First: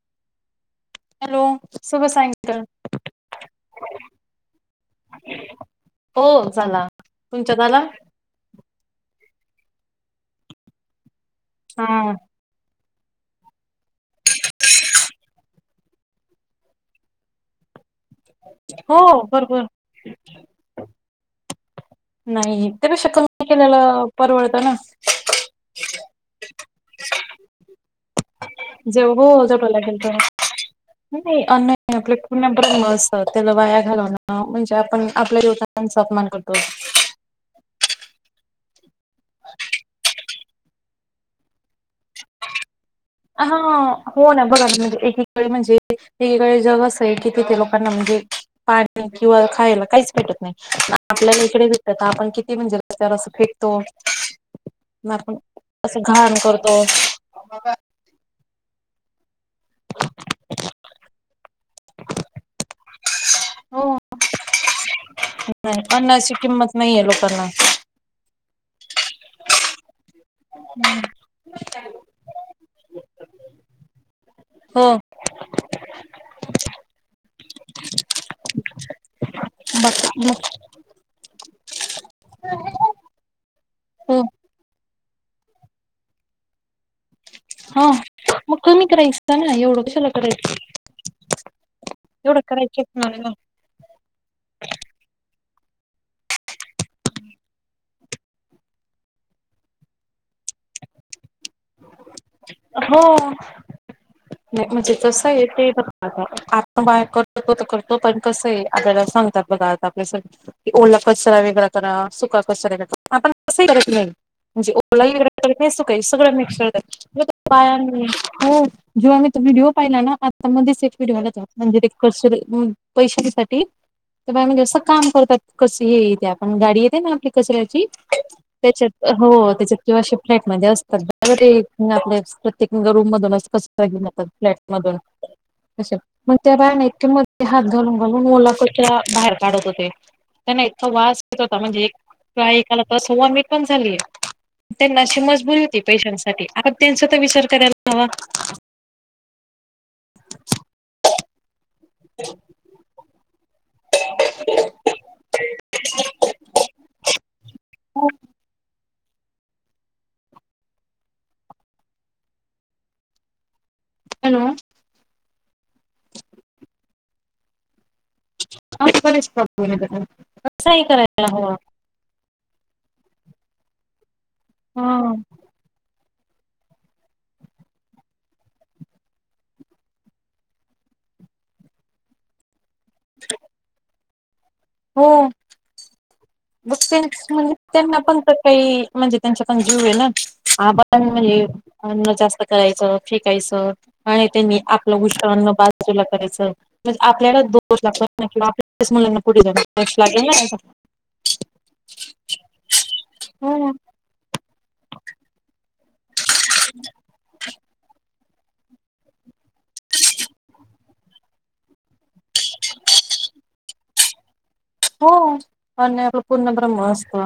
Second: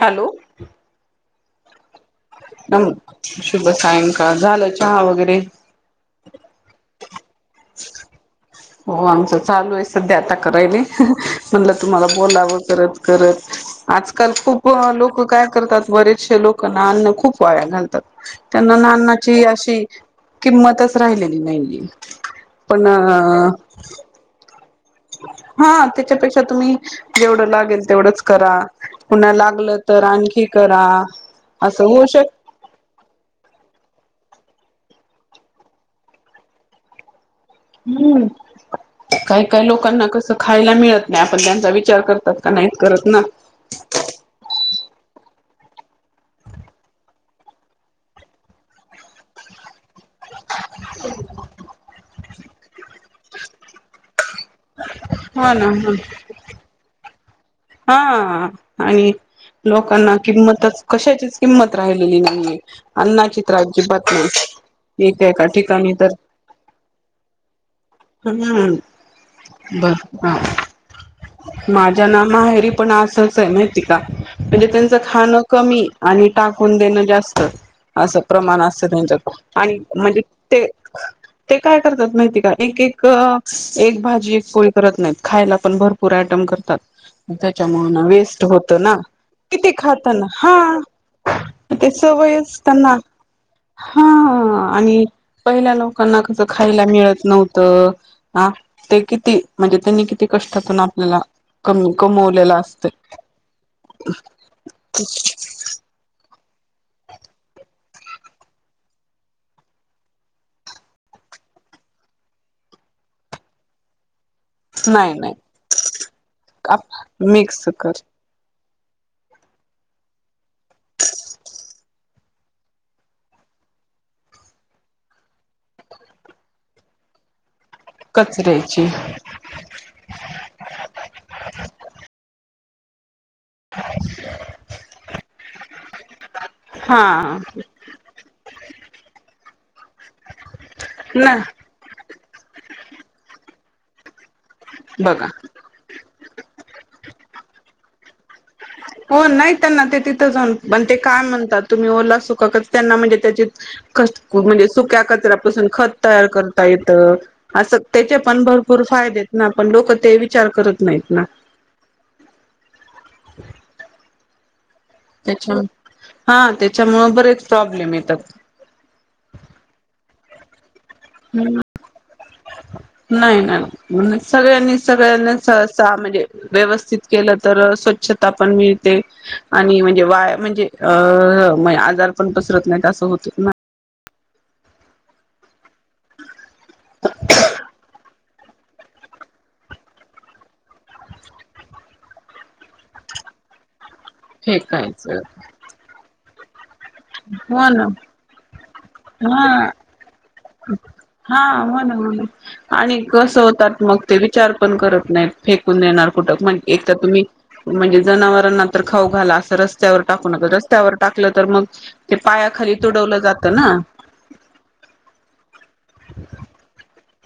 Hello, hello, शुभ सायंकाल. थाम ग शुभ सायंकाळ झालं चहा वगैरे. हो झाला तुमच्या झाला. हो आमच चालू आहे सध्या आता करायला म्हणलं हा तुम्हाला बोलावं करत. करत आजकाल खूप लोक काय करतात बरेचसेे लोक. लोका ना अन्न खूप वाया घालतात त्यांना हो आनाची बरोबर अशी. किंमतच राहिलेली नाहीली निट. नाही तेपेक्षा कमी केलेलं परवडतं ना. हा त्याच्यापेक्षा तुम्ही जेवढं लागेल तेवढंच करा. जेव पुन्हा लागलं तर आणखी करा. अन असं होऊ आप शक [inaudible] अस त्याला वाया घालवणं म्हणजे आपण आपल्या जेवताच अपमान करतो. हँ [inaudible] हम्म काही काही लोकांना कसं. खायला मिळत नाही आपण त्यांचा विचार करतात का नाहीत करत ना. हा हो ना बरोबर म्हणजे एकीकडे म्हणजे. एककडे जग अस आहे की तिथे लोकांना म्हणजे पाणी किंवा खायला काहीच. भेटत नाही आपल्याला इकडे भेटत आपण किती म्हणजे रस्त्यावर फेकतो. म आपण हा ना कस घाण करतो. हा आणि. लोकांना किंमतच कशाचीच किंमत राहिलेली नाहीये अन्नाची. तर आजी हो बात नाही. एका एका नाही ठिकाणी तर अन्नाची किंमत नाहीये लोकांना. ह हम बर ह माझ्या ना. माहेरी पण असच आहे माहिती का म्हणजे हो त्यांच खाण. कमी आणि टाकून देणं जास्त असं प्रमाण असतं त्यांचत. आणि बघ म्हणजे मग ते. ते काय करतात माहिती का एक एक एक हो भाजी एक पोळी करत नाहीत खायला पण भरपूर. भारपूर ऍटम करतात. त्याच्यामूळ हा ना वेस्ट मग होत कमी ना करायचं ना किती एवढं कशाला खातना करायचं हा. ते एवढं सवयच करायचंच त्यांना नाही ना हा हा आणि पहिल्या लोकांना कसं खायला मिळत नव्हतं. हा ते किती म्हणजे त्यांनी किती कष्टातून आपल्याला कमवलेल असते. हो नाही म्हणजे जस ऐकक अ आपण बाय करतो तर करतो पण कसये आपल्याला सांगतात बघा आता आपले सग की ओला कचरा वेगळा करा सुका कचरा वेगळा आपण कसंही करत नाही. म्हणजे नाही नाही ओलाही [unintelligible] सगळ मिक्स आप मिक्स कर व्हायलय. [unintelligible] जेव्हा मी तो व्हिडिओ पाहिला ना [unintelligible] सेफ व्हिडिओ त्याचा म्हणजे ते कॉन्स्टेबल होऊन पैशांच्या पाठी ते बाय म्हणजे कसं काम करतात कस ही त्या आपण गाडी येते ना आपली कचऱ्याची कचऱ्याची त्याच्यात हो त्याच्यात किंवा असे फ्लॅट मध्ये असतात [unintelligible] प्रत्येक रूम मधून [unintelligible] फ्लॅट मधून अस पण त्या बाया नाईत हा का मग. [unintelligible] घालून घालून ओला कचरा बाहेर काढत होते त्यांना इतका वास ना येत होता म्हणजे एक त्या एकाला अस वोमिट पण झाली त्यांना अशी बघा मजबुरी होती पैशांनसाठी आता त्यांचा तर विचार करायला हवा. हो नाही त्यांना ते तिथं जाऊन पण ते काय म्हणतात. तुम्ही ओला सुका क त्यांना म्हणजे त्याचीच खत म्हणजे सुक्या कचऱ्यापासून खत तयार करता येतं. असं त्याचे पण भरपूर फायदेत ना पण लोक ते विचार करत नाहीत ना हॅलो. त्याच्या हा त्याच्यामूळ बरेच प्रॉब्लेम येतात. [unintelligible] अस ही करायला हवा. नाही ना म्हणून सगळ्यांनी हा सगळ्यांना सहसा म्हणजे व्यवस्थित केलं तर स्वच्छता पण मिळते. आणि म्हणजे वाया म्हणजे अ आजार पण पसरत नाही असं होत ना हो [unintelligible] त्यांना पण तर काही म्हणजे त्यांचा पण जीवयेना [unintelligible] म्हणजे अन्न जास्त करायचं फेकायचं आणि त्यांनी आपलं फेकायचं उष्ट अन्न बा बाजूला करायचेय. म्हणजे आपल्याला हो दोष ना लागतो कि आपल्या मुलांना पुढे जाऊ हा दोष लागेल ना आता हा म्हणून आणि कसं ना होतात मग ते विचार पण करत नाहीत. फेकून देणार कुठपण एक तर तुम्ही म्हणजे जनावरांना तर खाऊ घाला असं रस्त्यावर टाकू नका रस्त्यावर टाकलं तर मग ते पायाखाली तुडवलं जातं ना. हो अन्न हे पूर्णब्रह्म असत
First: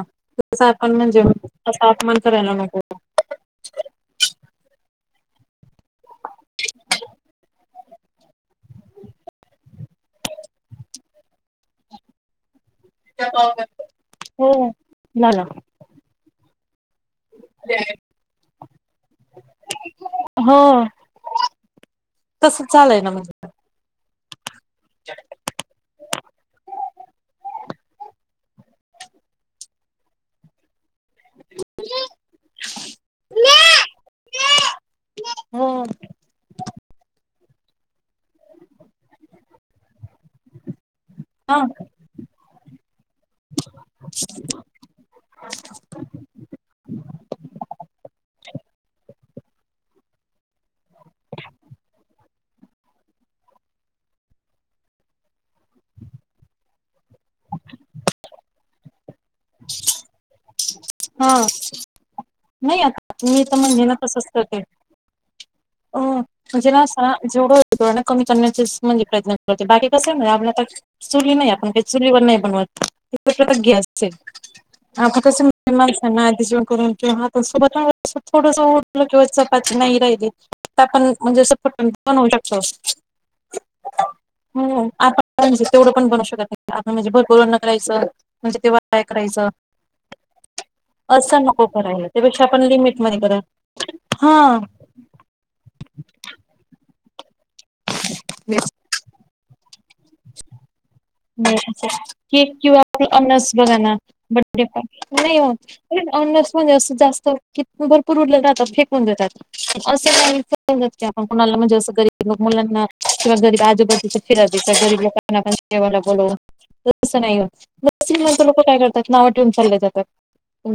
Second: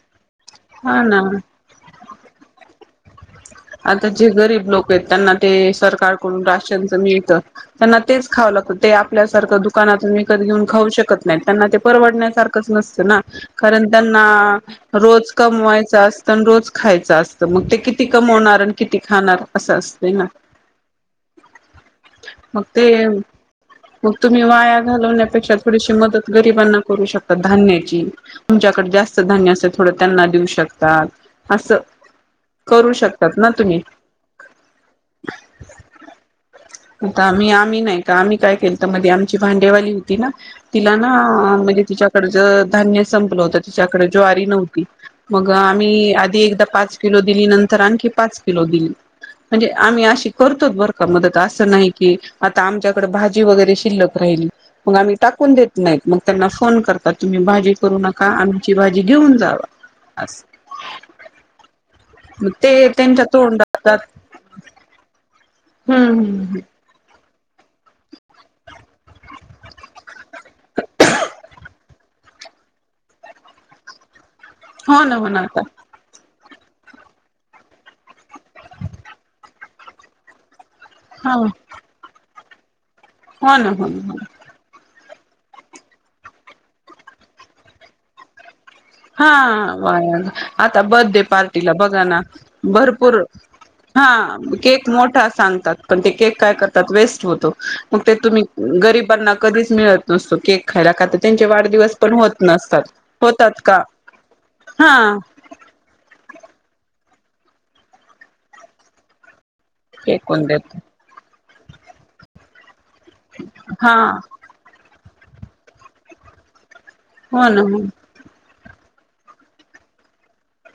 तस आपण हा म्हणजे ना त्याचा अपमान करायला नको. आता जे गरीब लोक आहेत त्यांना ते सरकारकडून राशनच मिळत त्यांना तेच खावं लागतं ते आपल्यासारखं दुकानातून विकत घेऊन खाऊ शकत नाही त्यांना ते परवडण्यासार कस नसत ना कारण त्यांना हो रोज झालं कमवायचं असत अन् रोज खायचं असतं मग ते किती [unintelligible] किती खाणार अस असतय ना हो मग तसच ते झालंय ना म्हणजे मग तुम्ही वाया घालवण्यापेक्षा थोडीशी मदत गरिबांना करू शकता धान्याची तुमच्याकडे जास्त धान्य असेल थोडं त्यांना देऊ शकतात असं करू श करतात ना तुम्ही? हो हो का? आम्ही -आम्ही नाही का? आम्ही काय केलत मधी आमची भांडीवाली होती ना? तिला ना हा म्हणजे तिच्या कडच धान्य संपलं होतं त तिच्याकडे ज्वारी नव्हती. मग आम्ही आधी एकदा पाच किलो दिली नं तर आणखी पाच किलो दिली म्हणजे आम्ही अशी करतोच बरं का मदत असं नाही की आता आमच्याकडे भाजी वगैरे शिल्लक राहिली. मग आम्ही टाकून देत नाहीत. मग त्यांना फोन करतात. तुम्ही भाजी करू नका. आमची भाजी घेऊन जावा. अस. हा. मग नाही ते त्यांच्या आता मी तर म्हणजे ना तोंडात तसच करते. अ हम्म म्हणजे ना अस हा जेवढ [unintelligible] कमी करण्याचेच म्हणजे प्रयत्न करते बाकी कसय आहे माहितीय का आपले आता चुली नाही आपण काही चुलीवर नाही बनवत [unintelligible] गॅसचे हो ना आता हो कस ना [unintelligible] आधी जेवन करून किंवा हात सोबत [unintelligible] थोडस उठलं किंवा चपाती नाही राहिली आपण म्हणजे हो असं पटकन पण होऊ शकत. हो ना हो ना हो हो आपण तेवढं पण बनू शकत नाही आपण म्हणजे भरपूर न करायचं म्हणजे तेव्हा हा पण आता बर्थडे पार्टी असं नको पार्टीला बघा करायला ना त्यापेक्षा आपण भरपूर लिमिटमध्ये करा हा केक मोठा सांगतात. पण ते केक काय करतात? वेस्ट होतो. मग ते तुम्ही गरिबांना कधीच मिळत नसतो केक खायला ख त्यांचे वाढदिवस पण होत नसतात. होतात. हो का ना बर्थडे हा पार्टी पण नाही होत. अन्नस म्हणजे अस जास्त कि भरपूर उरलेलं जातात फेकून देतात. असं फेकून देत [unintelligible] आपण कुणाला म्हणजे असं गरीब लोक मुलांना किंवा जरी हा आजूबाजूच फिरा तर गरीब लोकांना आपण जेवायला बोलवा तसं नाही हो ना नसिंगला तर लोक काय करतात नावं ठेऊून चालले जातात.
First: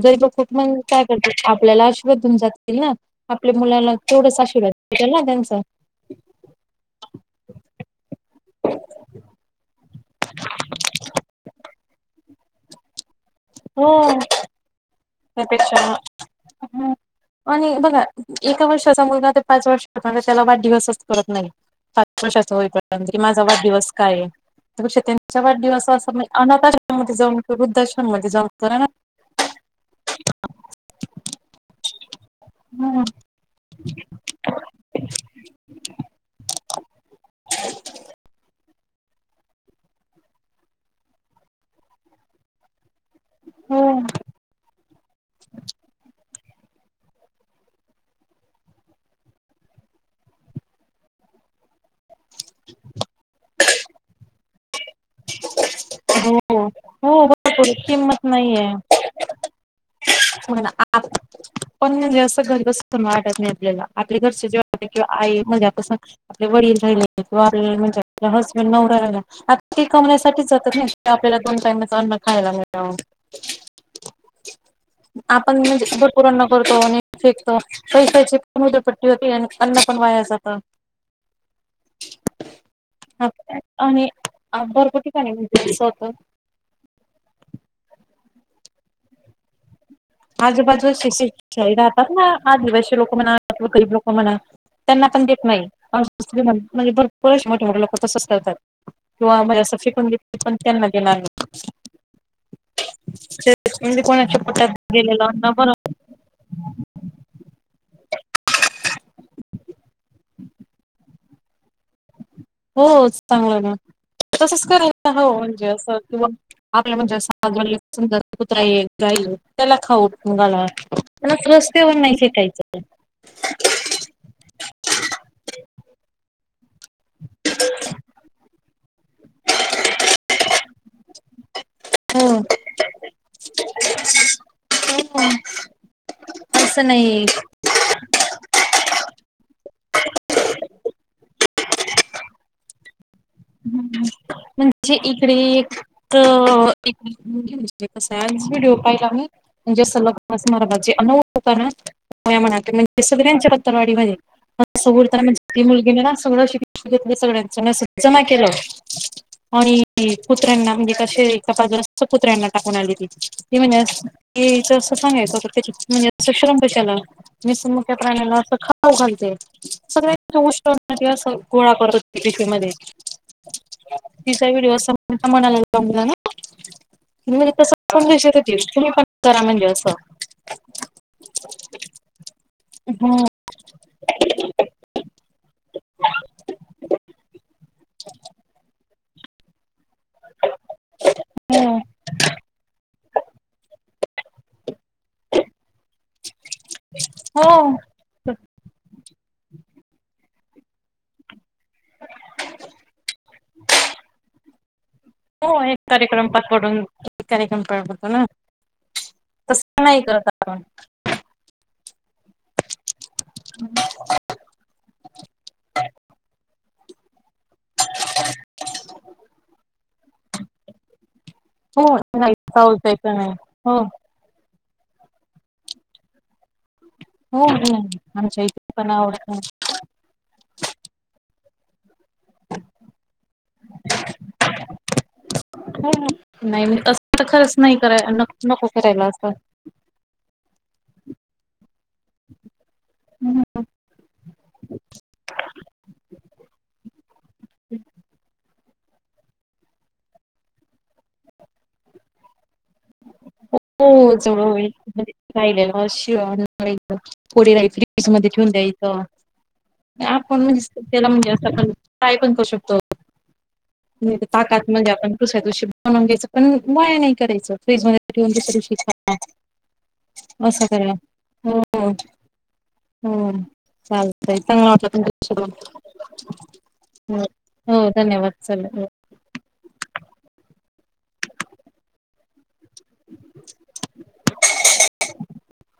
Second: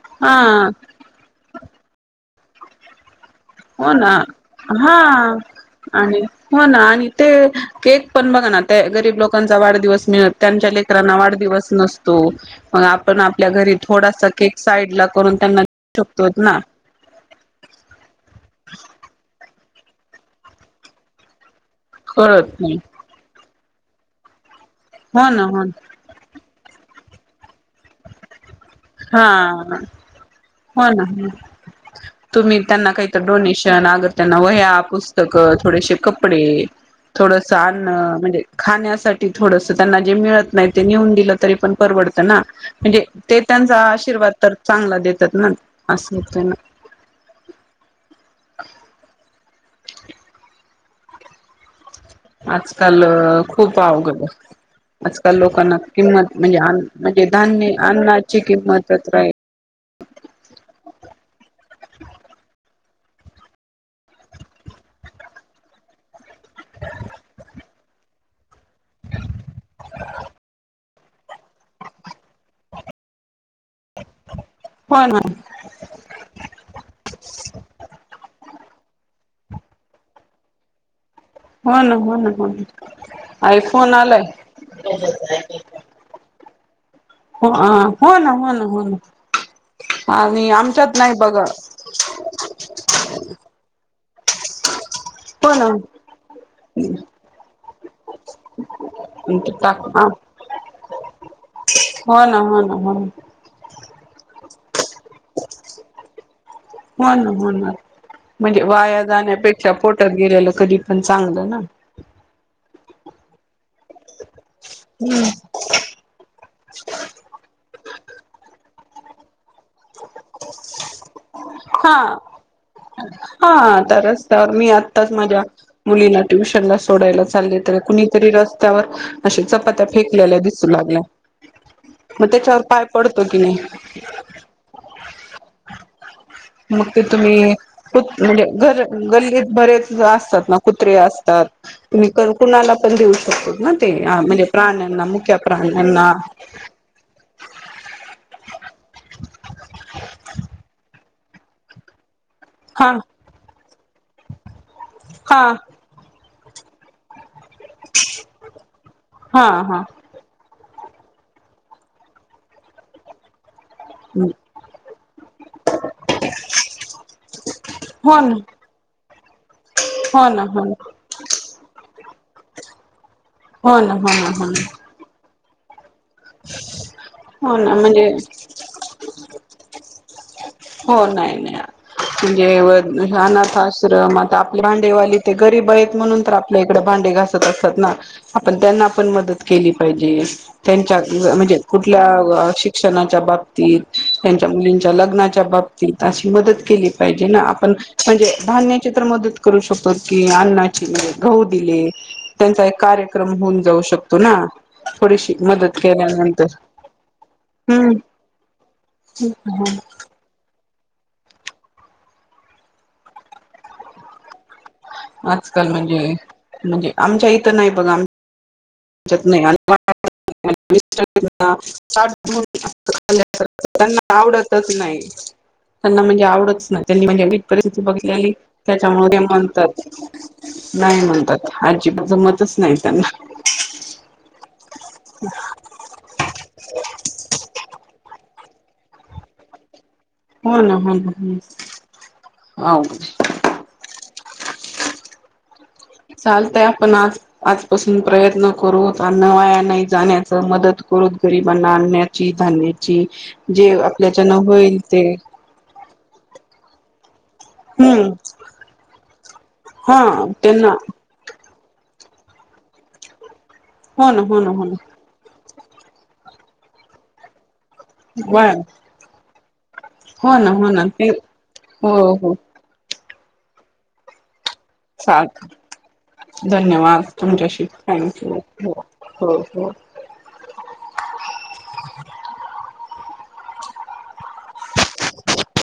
जरी ब खूप हा मण काय करत आपल्याला आशिर्वाद देऊन जातात. देतील ना? आपल्या हो मुलाला ना तेवढाच आशिर्वाद हा भेटल ना त्यांचा. आणि हो ना आणि ते केक पण बघा ना ते गरीब लोकांचा वाढ दिवस मिळत त्यांच्या लेकरांना वाढदीवस नसतो मग आपण आपल्या घरी थोडासा केक साईड लाख त्या पेक्षा ह आणि बघा एका वर्षाचा मुलगा ते पाच वर्ष करत त्याला वाढदिवसच करत नाही कशाच कळत होई नाही पड की माझा वाढदिवस काय आहे तर त्यापेक्षा हो त्यांच्या ना हो ना वाढदिवस असं म्हण अनाथाश्रम जाऊन वृद्धाश्रम मध्ये जाऊन करा ना. हा हा हो ना तुम्ही त्यांना काहीत डोनेशन त्यांना अग त्यांना वह्या पुस्तकं थोडेशे कपडे थोडस अन्न म्हणजे खाण्यासाठी थोडस त्यांना जे मिळत नाही ते नेऊन दिलं तरी पण परवडत ना म्हणजे ते हो त्यांचा आशीर्वाद तर चांगला देतात ना. असं हो ना? आजकाल खूप अवघडाय आजकाल लोकांना किंमत म्हणजे अन् म्हणजे हो धान्य भरपूर अन्नाची किंमतच राहीली नाही. हो ना पण म्हणजे असं घरी बसू पण वाटत नाही आपल्याला आपले घरचे जेव्हा किंवा आई म्हणा कस आपले वडील राहिले किंवा आपल्याला म्हणजे आपला हसबेंड नवरा राहिला, आता ते कमवण्यासाठीच ज [unintelligible] आपल्याला दोन टाईमाचं अन्न खायला मिळावं. हो ना आपण म्हणजे‌ ब पूरं अन्न करतो आणि फेकतो पैश्याची पण उधळपट्टी होती आणि अन्न पण वाया जातं. हो ना हो ना हो ना, आई फोन आलाय. जायचं आपण? हा, हो ना हो ना हो ना आणि आमच्यात आजूबाजूचे नाही बघ शेतकरी राहतात ना आदिवासी लोकं म्हणा किंवा गरीब लोकं म्हणा. त्यांना पण देत हो नाही, ना म्हणजे श्रीमं म्हणजे भरपूर अशे मोठे मोठे लोकं तसचं करतात. किंवा म्हणजे असं टाक फेकून देतील पण त्यांना देणार नाही. हो ना हो ना हो ना. म्हणजे कोणाच्या पोटात गेलेलं अन्न बरं होईल. हो ना हो ना. म्हणजे वाया जाण्यापेक्षा पोटात गेलेलं कधी पण चांगलं ना. हो चांगलं ना, तसंच करायचं हो म्हणजे असं किंवा आपल्या म्हणजे असं घरी समजा कुत्रा येईल गाई येईल त्यांना खाऊ घाला. त्याला रस्तेवर नाही फेकायचं ते. ता रस्त्यावर मी आताच माझ्या मुलीला ट्युशनला स सोडायला चालले तर कुणीतरी रस्त्यावर अशे चपात्या फेकलेल्या दिस सु लागल्या, मग हो त्याच्यावर पाय पडतो कि नाही? असं मग ते नाही तुम्ही कुत् म्हणजे घर गल्लीत बरेच असतात ना कुत्रे असतात. कुणी क कुणाला पण देऊ शकतेत ना ते, आ म्हणजे प्राण्यांना मुक्या प्राण्यांना. [unintelligible] तसाच व्हिडिओ पाहिला मी. म्हणजे सलग उपवास [unintelligible] अनुभव होता ना. होय म्हणा ती हा म्हणे सगळ्यांच्या पत्तरवाडी मध्ये, म असं बोलताना म्हणजे हा ती मुलगी तिने ना सगळी शिळं घेतली सगळ्यांचं [unintelligible] जमा केलं. हा हा आणि कुत्र्यांना म्हणजे क शिळी चपाती असती कुत्र्यांना टाकून आली ती. ती म्हणे यायचं असं पण यायचं होतं‌ मग शरम कशाला? [unintelligible] मुक्या हो ना प्राण्यांला असं खाऊ घालते. सगळे हो ना हो उष्ट ना अन्न ती असं गोळा करत होती टिफीनमध्ये. हो ना. हो ना तिचा हो ना व्हिडिओ सर्वांच्या मनाला लागला ना, तिने म्हणजे हो ना तसं म्हणजे [unintelligible] ते तुम्ही पण करा म्हणली असं. हो नाही नाही, म्हणजे व हे हम्म अनाथ आश श्रमात आपले भांडेवाली ते गरीब आहेत, म्हणून तर आपल्या इकडे भांडे घासत असतात ना. आपण त्यांना पण मदत केली पाहिजे. त्यांच्या अ म्हणजे हम्म कुठल्या शिक्षणाच्या बाबतीत, त्यांच्या मुलींच्या लग्ना बाबतीत अशी मदत केली पाहिजे ना, हो आपण म्हणजे धान्य ची तर मदत करू शकतो, की अन्नाची गहू दिले. त्यांचा एक कार्यक्रम होऊन जाऊ शकतो ना? थोडीशी हो एक मदत कार्यक्रम पार केल्यानंतर पडून, एक कार्यक्रम पार पडतो ना. हम्म तसं नाही करत आपण. ह ना. आजकाल म्हणजे, म्हणजे आमच्या इथं नाही बघा आम [inaudible] [unintelligible] हो नाही चावत नाही हो आवडतच नाही त्यांना म्हणजे आवडत नाय. त्यांनी म्हणजे वीट हो परिस्थिती नाही बघितलेली आमच्या इथे पण त्याच्यामुळे ते आवडत नाही म्हणतात नाही म्हणतात आजिब जमतच नाही त्यांना [unintelligible] हो नाही नाय तस त खरंच नाही कराय नक नको करायला असं हो ना हो ना होच अवघड [unintelligible] चालतय आपण आज आजपासून प्रयत्न करूत अन्न वाया नई जाण्याच मदत करूत गरीबांना आणण्याची धान्य ची जे आपल्याच्यान होईल ते राहिलेल म शिळ अन्न [unintelligible] फ्रीज हम्म मध्ये ठेऊन द्यायचं. नाय हा आपण त्यांना म्हणजे त्याला म्हणजे अस काय पण करू शकतो. हो ना नीट हो ना हो ताटात ना म्हणजे आपण दुसऱ्या दिवशी बनवून घ्यायचं पण वाया नाही करायचं बर फ्रीजमध्ये [unintelligible] हो ना असं हो ना करा ते हो. हो नं चालतय चांगल वाटल चालत धन्यवाद बोलून. तुमच्याशी हो थँक धन्यवाद यू चला हो हो हो [unintelligible]